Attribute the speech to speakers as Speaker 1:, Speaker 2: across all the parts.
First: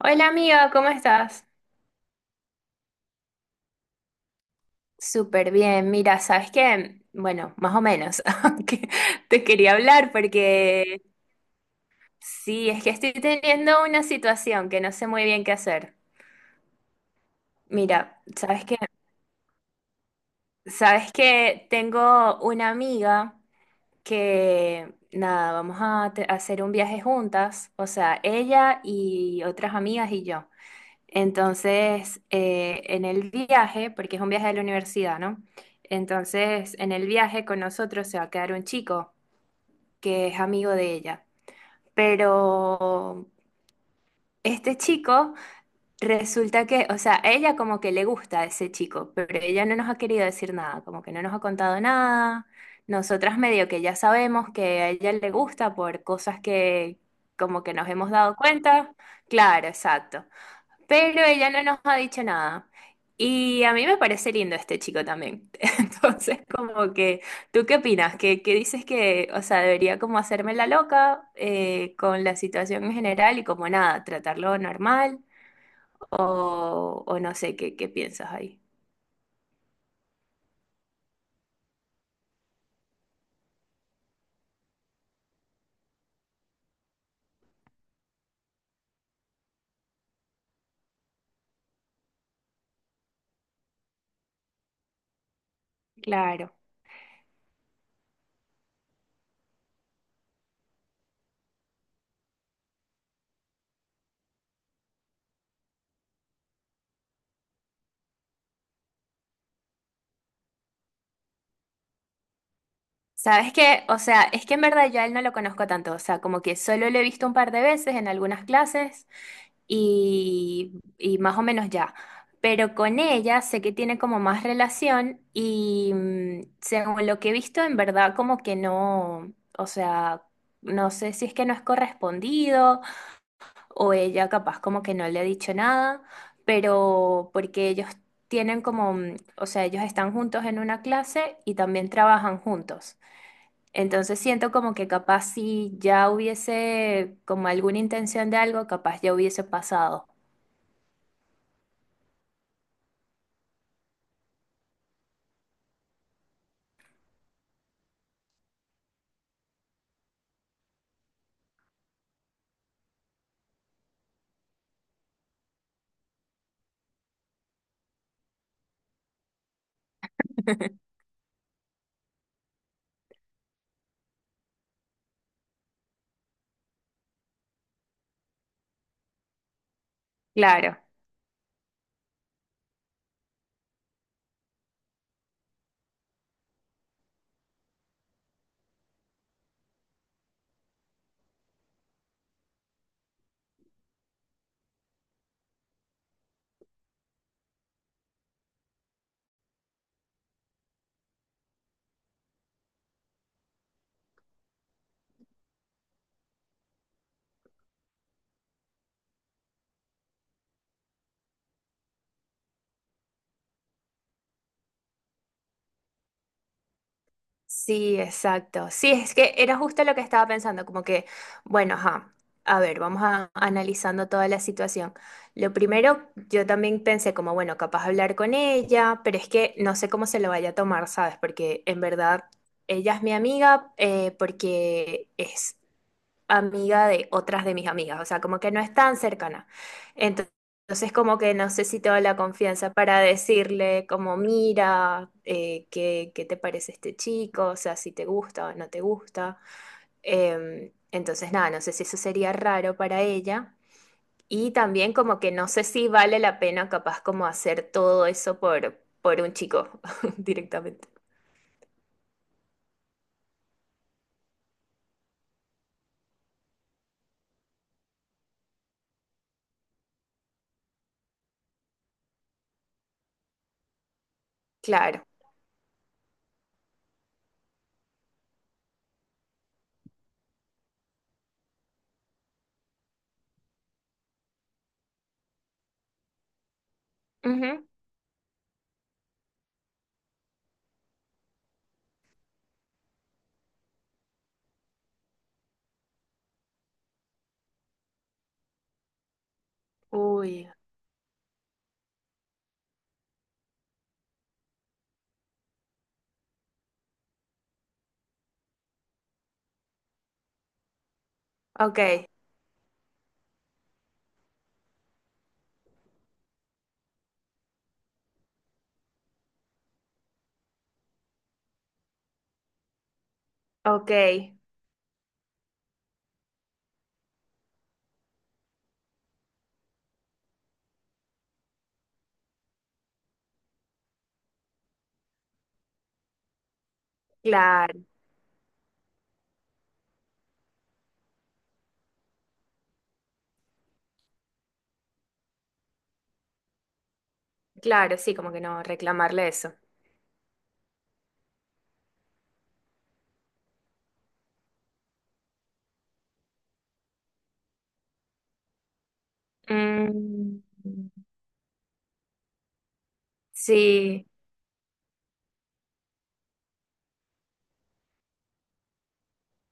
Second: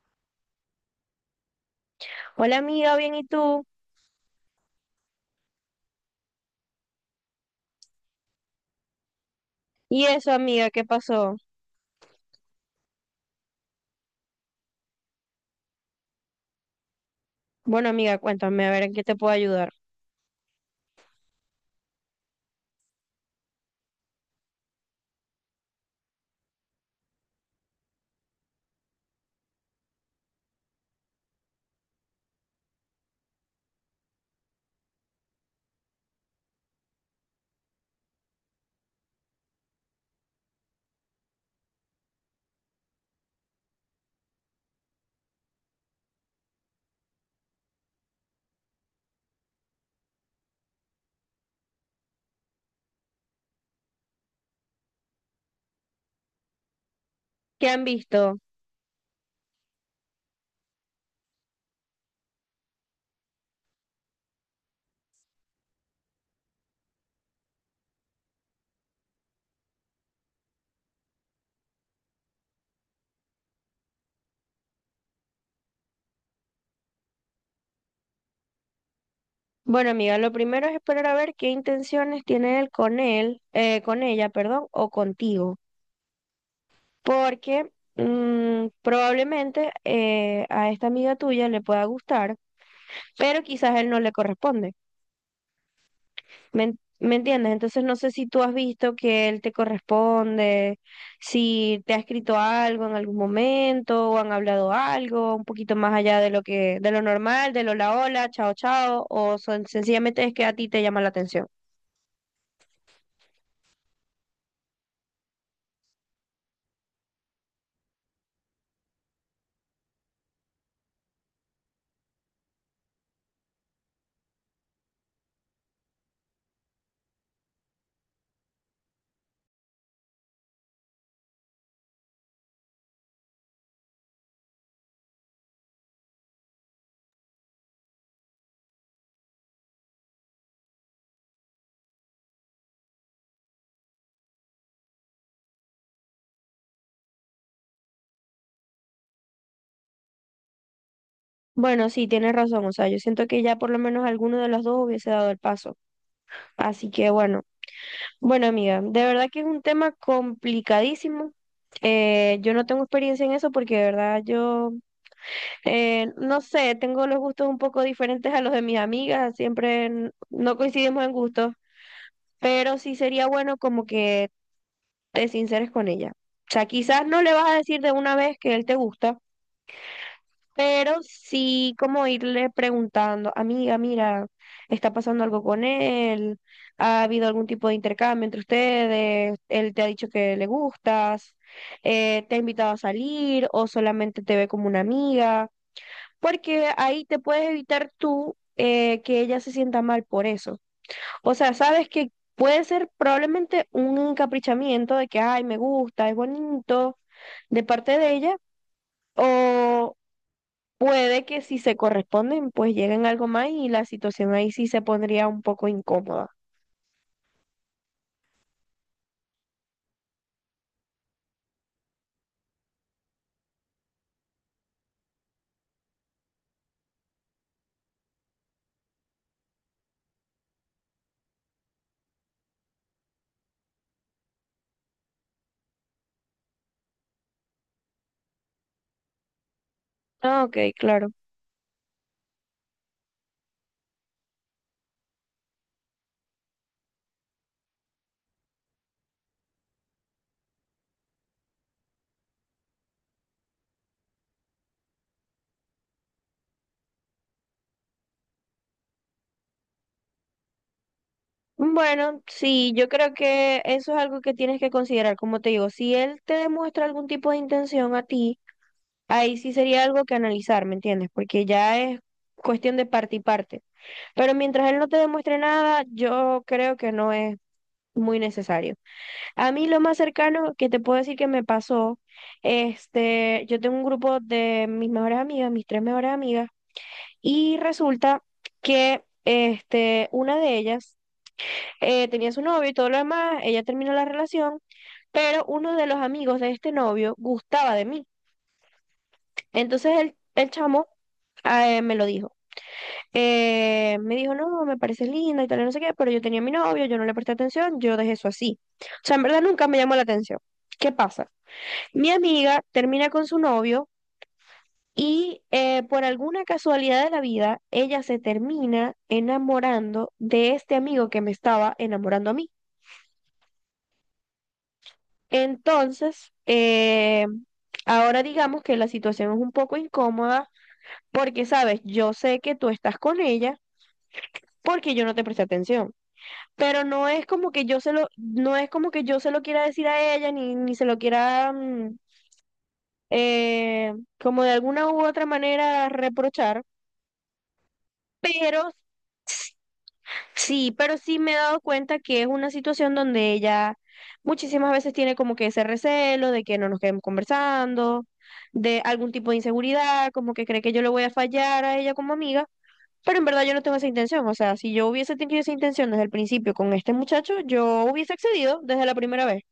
Speaker 1: Hola amiga, ¿cómo estás?
Speaker 2: Hola amiga, bien, ¿y tú?
Speaker 1: Súper bien, mira, ¿sabes qué? Bueno, más o menos, aunque te quería
Speaker 2: ¿Y
Speaker 1: hablar
Speaker 2: eso amiga, qué
Speaker 1: porque
Speaker 2: pasó?
Speaker 1: sí, es que estoy teniendo una situación que no sé muy bien qué hacer.
Speaker 2: Bueno amiga,
Speaker 1: Mira, ¿sabes
Speaker 2: cuéntame a
Speaker 1: qué?
Speaker 2: ver en qué te puedo ayudar.
Speaker 1: Tengo una amiga que, nada, a hacer un viaje juntas, o sea, ella y otras amigas y yo. Entonces, en el viaje, porque es un viaje de la universidad, ¿no? Entonces, en el viaje con nosotros se va a quedar un chico que es amigo de ella. Pero este chico resulta que, o sea, ella como que le gusta a ese chico, pero ella no nos ha querido decir nada, como que no nos ha contado nada. Nosotras medio que ya sabemos que a ella le gusta por cosas que como
Speaker 2: ¿Qué
Speaker 1: que
Speaker 2: han
Speaker 1: nos hemos dado
Speaker 2: visto?
Speaker 1: cuenta. Claro, exacto. Pero ella no nos ha dicho nada. Y a mí me parece lindo este chico también. Entonces, como que, ¿tú qué opinas? ¿Qué, qué dices que, o sea, debería como hacerme la loca con la situación en general y como nada, tratarlo normal? O no sé, ¿qué, qué piensas ahí?
Speaker 2: Bueno amiga, lo primero es esperar a ver qué intenciones tiene él, con ella, perdón, o contigo, porque probablemente a esta amiga tuya le pueda gustar, pero quizás él no le corresponde.
Speaker 1: Claro.
Speaker 2: ¿ me entiendes? Entonces no sé si tú has visto que él te corresponde, si te ha escrito algo en algún momento o han hablado algo un poquito más allá de de lo normal, de lo hola hola, chao chao, o son, sencillamente es que a ti te llama la atención.
Speaker 1: ¿Sabes qué? O sea, es que en verdad yo a él no lo conozco tanto, o sea, como que solo lo he visto un par de veces en algunas clases y más o menos ya. Pero con ella sé que tiene como más relación y según lo que he visto, en verdad como que no, o sea, no sé si es que no es correspondido o ella capaz como que no le ha dicho nada, pero porque ellos tienen como, o sea, ellos están juntos en una clase y también trabajan juntos. Entonces siento como que capaz si ya hubiese como alguna intención de algo, capaz ya hubiese pasado.
Speaker 2: Bueno, sí, tienes razón, o sea, yo siento que ya por lo menos alguno de los dos hubiese dado el paso. Así que bueno amiga, de verdad que es un tema complicadísimo. Yo no tengo experiencia en eso porque de verdad yo. No sé, tengo los gustos un poco diferentes a los de mis amigas, siempre no coincidimos en gustos, pero sí sería bueno como que te sinceres con ella. O sea, quizás no le vas a decir de una vez que él te gusta,
Speaker 1: Claro,
Speaker 2: pero sí como irle preguntando, amiga, mira, está pasando algo con él, ha habido algún tipo de intercambio entre ustedes, él te ha dicho que le gustas, te ha invitado a salir o solamente te ve como una amiga porque ahí te puedes evitar tú, que ella se sienta mal por eso. O sea, sabes que puede ser probablemente un encaprichamiento de que, ay, me gusta, es bonito de parte de ella, o puede que si se corresponden, pues lleguen algo más y la situación ahí sí se pondría un poco incómoda.
Speaker 1: sí, exacto. Sí, es que era justo lo que estaba pensando, como que, bueno, ajá, a ver, vamos a, analizando toda la situación. Lo primero, yo también pensé como, bueno, capaz hablar con ella, pero es que no sé cómo se lo vaya a tomar, ¿sabes? Porque en verdad ella es mi amiga, porque es amiga de otras de mis amigas, o sea, como que no es tan cercana. Ento-
Speaker 2: Ah, ok,
Speaker 1: Entonces,
Speaker 2: claro.
Speaker 1: como que no sé si tengo la confianza para decirle, como, mira, qué, qué te parece este chico, o sea, si te gusta o no te gusta. Entonces, nada, no sé si eso sería raro para ella. Y también como que no sé si vale la pena capaz como hacer todo eso por un chico directamente.
Speaker 2: Bueno, sí, yo creo que eso es algo que tienes que considerar. Como te digo, si él te demuestra algún tipo de intención a ti, ahí sí sería algo que analizar, ¿me entiendes? Porque ya es cuestión de parte y parte. Pero mientras él no te
Speaker 1: Claro.
Speaker 2: demuestre nada, yo creo que no es muy necesario. A mí lo más cercano que te puedo decir que me pasó, este, yo tengo un grupo de mis mejores amigas, mis tres mejores amigas, y
Speaker 1: Ujú.
Speaker 2: resulta que este, una de ellas, tenía su novio y todo lo demás, ella terminó la relación, pero uno de los amigos de este novio gustaba de mí. Entonces
Speaker 1: Uy,
Speaker 2: el chamo me lo dijo. Me dijo, no, me parece linda y tal, y no sé qué, pero yo tenía mi novio, yo no le presté atención, yo dejé eso así. O sea, en verdad nunca me llamó la atención. ¿Qué pasa?
Speaker 1: ok,
Speaker 2: Mi amiga termina con su novio y por alguna casualidad de la vida, ella se termina enamorando de este amigo que me estaba enamorando a mí.
Speaker 1: ok,
Speaker 2: Entonces, ahora digamos que la situación es un poco incómoda porque, sabes, yo sé que tú estás con ella porque yo no te presté atención. Pero no es como que
Speaker 1: claro.
Speaker 2: no es como que yo se lo quiera decir a ella, ni se lo quiera eh, como de alguna u otra manera reprochar,
Speaker 1: Claro, sí, como que no
Speaker 2: pero
Speaker 1: reclamarle eso.
Speaker 2: sí, pero sí me he dado cuenta que es una situación donde ella muchísimas veces tiene como que ese recelo de que no nos quedemos conversando, de algún tipo de inseguridad, como
Speaker 1: Mm,
Speaker 2: que cree que yo le voy a fallar a ella como amiga. Pero en verdad yo no tengo esa
Speaker 1: sí,
Speaker 2: intención, o sea, si yo hubiese tenido esa intención desde el principio con este muchacho, yo hubiese accedido desde la primera vez.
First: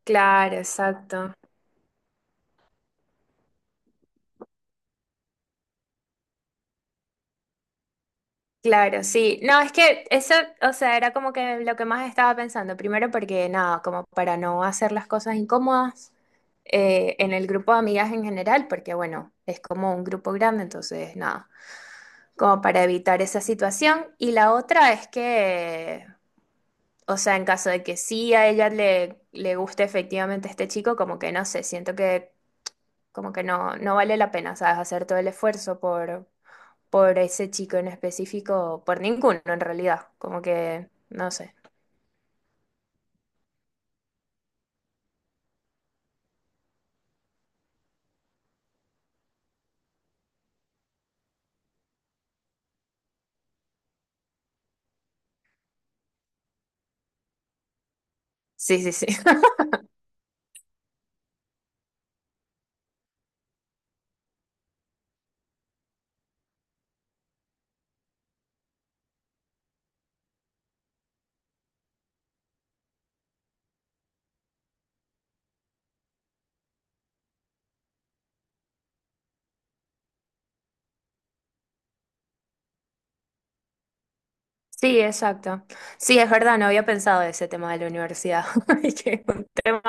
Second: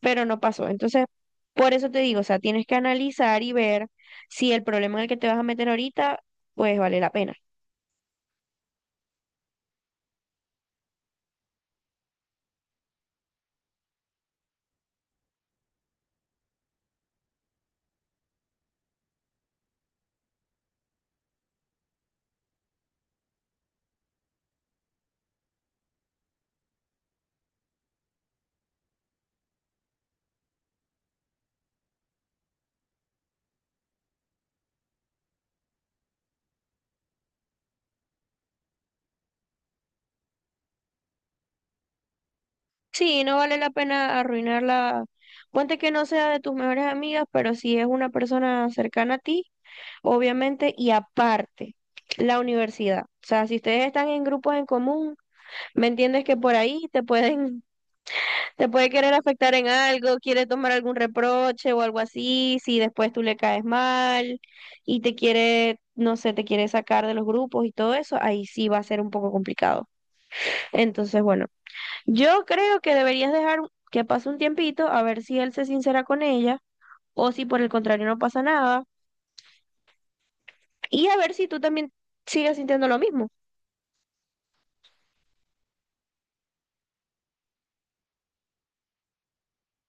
Speaker 2: Pero no
Speaker 1: claro,
Speaker 2: pasó. Entonces,
Speaker 1: exacto.
Speaker 2: por eso te digo, o sea, tienes que analizar y ver si el problema en el que te vas a meter ahorita, pues vale la pena.
Speaker 1: Claro, sí. No, es que eso, o sea, era como que lo que más estaba pensando. Primero porque nada, como para no hacer las cosas incómodas en el grupo de amigas en general, porque bueno, es como un grupo grande, entonces nada, como para evitar esa situación. Y la otra es que, o sea, en caso de que sí a ella le, le guste efectivamente este chico, como que no sé, siento que como que no, no vale la pena, ¿sabes? Hacer todo el esfuerzo por ese chico en específico, por ninguno en realidad. Como que, no sé.
Speaker 2: Sí, no vale la pena arruinarla. Ponte que no sea de tus mejores amigas, pero si es una persona cercana a ti, obviamente, y aparte, la universidad. O sea, si ustedes están en grupos en común, ¿me entiendes? Que por ahí te pueden. Te
Speaker 1: Sí,
Speaker 2: puede
Speaker 1: sí, sí.
Speaker 2: querer afectar en algo, quiere tomar algún reproche o algo así, si después tú le caes mal y te quiere, no sé, te quiere sacar de los grupos y todo eso, ahí sí va a ser un poco complicado. Entonces, bueno, yo creo que deberías dejar que pase un tiempito a ver si él se sincera con ella o si por el contrario no pasa nada y a ver si tú también sigues sintiendo lo mismo.
Speaker 1: Sí, exacto. Sí, es verdad, no había pensado de ese tema de la universidad, y que es un tema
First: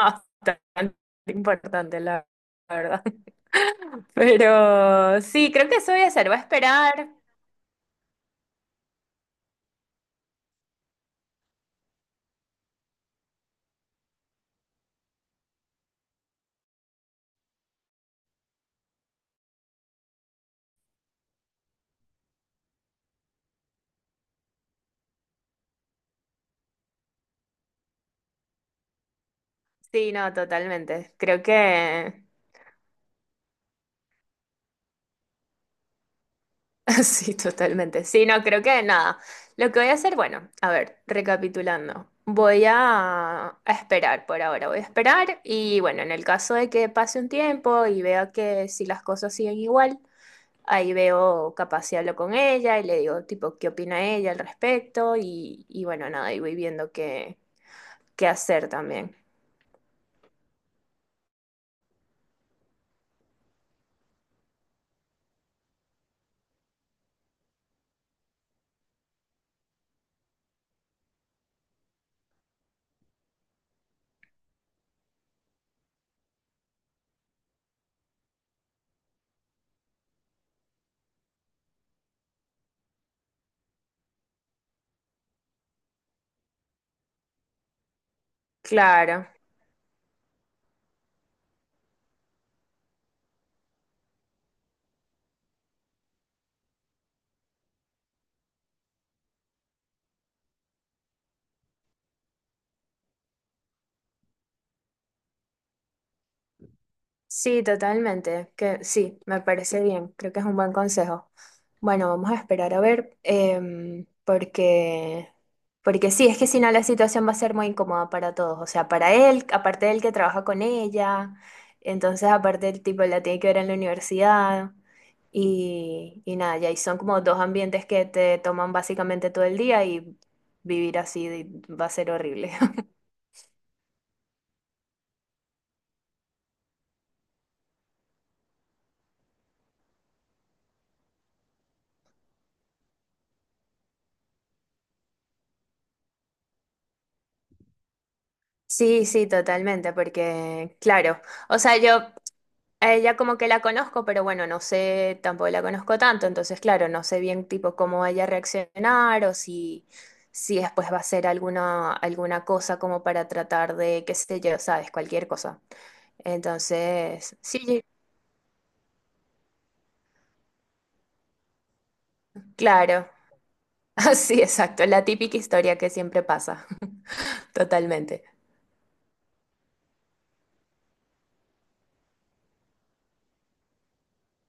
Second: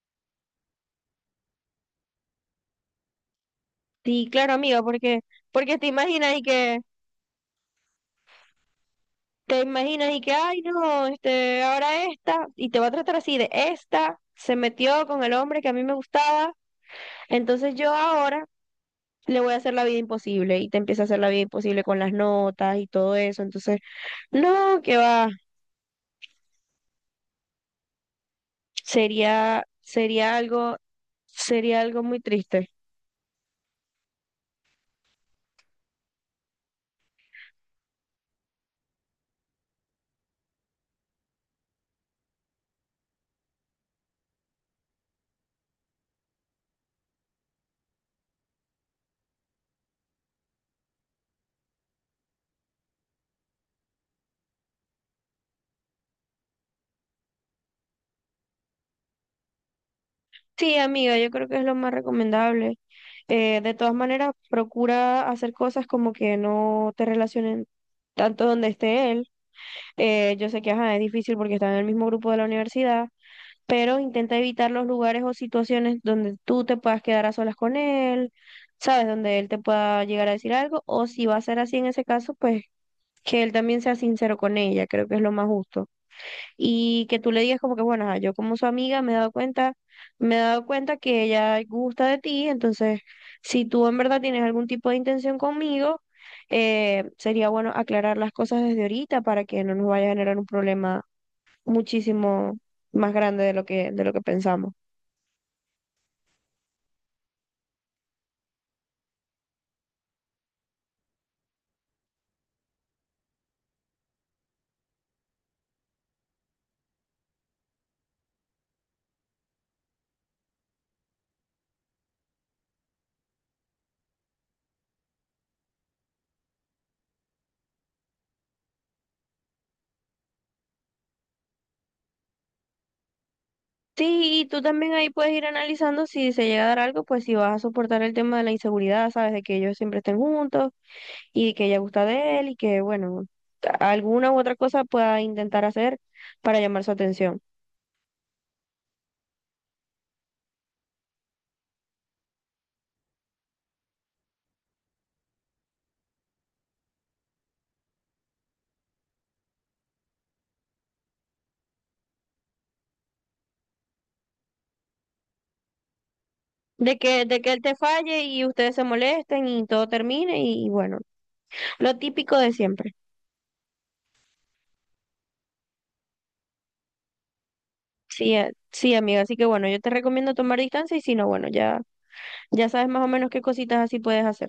Speaker 1: bastante importante, la verdad.
Speaker 2: Sí, claro, amiga, porque
Speaker 1: Pero sí, creo que
Speaker 2: porque te
Speaker 1: eso voy a hacer,
Speaker 2: imaginas
Speaker 1: voy a
Speaker 2: y que
Speaker 1: esperar.
Speaker 2: te imaginas y que, ay, no, este, ahora esta, y te va a tratar así de esta, se metió con el hombre que a mí me gustaba, entonces yo ahora le voy a hacer la vida imposible y te empieza a hacer la vida imposible con las notas y todo eso, entonces, no, que va, sería,
Speaker 1: Sí, no,
Speaker 2: sería algo,
Speaker 1: totalmente. Creo
Speaker 2: sería algo muy
Speaker 1: que
Speaker 2: triste.
Speaker 1: sí, totalmente. Sí, no, creo que nada. Lo que voy a hacer, bueno, a ver, recapitulando. Voy a esperar por ahora, voy a esperar y bueno, en el caso de que pase un tiempo y vea que si las cosas siguen igual, ahí veo capaz si hablo con ella y le digo tipo qué opina ella al respecto y bueno, nada, y voy viendo qué, qué hacer también.
Speaker 2: Sí, amiga, yo creo que es lo más recomendable. De todas maneras, procura hacer cosas como que no te relacionen tanto donde esté él. Yo sé que ajá, es difícil porque están en el mismo grupo de la universidad, pero intenta evitar los lugares o situaciones donde tú te puedas quedar a solas con él, ¿sabes? Donde él te pueda llegar a decir algo, o si va a ser así en ese caso, pues que él también sea sincero con ella, creo que es lo más justo y que tú le digas como que, bueno, ajá, yo como su amiga me he
Speaker 1: Claro.
Speaker 2: dado cuenta, me he dado cuenta que ella gusta de ti, entonces si tú en verdad tienes algún tipo de intención conmigo, sería bueno aclarar las cosas desde ahorita para que no nos vaya a generar un problema muchísimo más grande de de lo que pensamos.
Speaker 1: Sí, totalmente. Que sí, me parece bien. Creo que es un buen consejo. Bueno, vamos a esperar a ver, porque, porque sí, es que si no la situación va a ser muy incómoda para todos. O sea, para él, aparte del que trabaja con ella, entonces aparte el tipo la tiene que ver en la universidad y nada, ya y son como dos ambientes que te toman básicamente todo el día y vivir así de- va a ser horrible.
Speaker 2: Sí, y tú también ahí puedes ir analizando si se llega a dar algo, pues si vas a soportar el tema de la inseguridad, sabes, de que ellos siempre estén juntos y que ella gusta de él y que, bueno, alguna u otra cosa pueda intentar hacer para llamar su atención.
Speaker 1: Sí, sí, totalmente, porque claro. O sea, yo a ella como que la conozco, pero bueno, no sé, tampoco la conozco tanto, entonces claro, no sé bien tipo cómo vaya a reaccionar o si, si después va a hacer alguna, alguna cosa como para tratar de, qué sé yo, sabes, cualquier cosa. Entonces,
Speaker 2: De que él te
Speaker 1: sí,
Speaker 2: falle y ustedes se molesten y todo termine y bueno, lo típico de siempre.
Speaker 1: claro, sí, exacto, la típica historia que siempre pasa, totalmente.
Speaker 2: Sí, sí, amiga, así que bueno, yo te recomiendo tomar distancia y si no, bueno, ya, ya sabes más o menos qué cositas así puedes hacer.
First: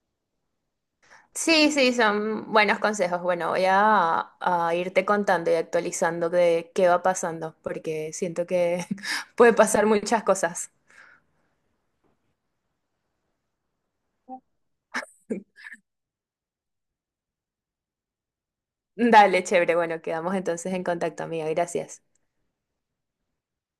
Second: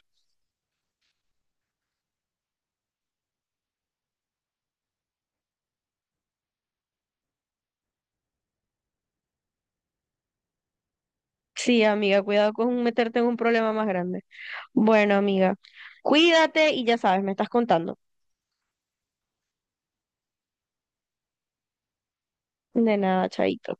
Speaker 1: Sí, sí, son buenos consejos. Bueno, voy a irte contando y actualizando de qué va pasando, porque siento que puede pasar muchas cosas.
Speaker 2: Sí, amiga, cuidado con meterte en un problema más grande. Bueno, amiga, cuídate y ya sabes, me estás contando.
Speaker 1: Dale, chévere. Bueno, quedamos entonces en contacto, amiga. Gracias.
Speaker 2: De nada, chaito.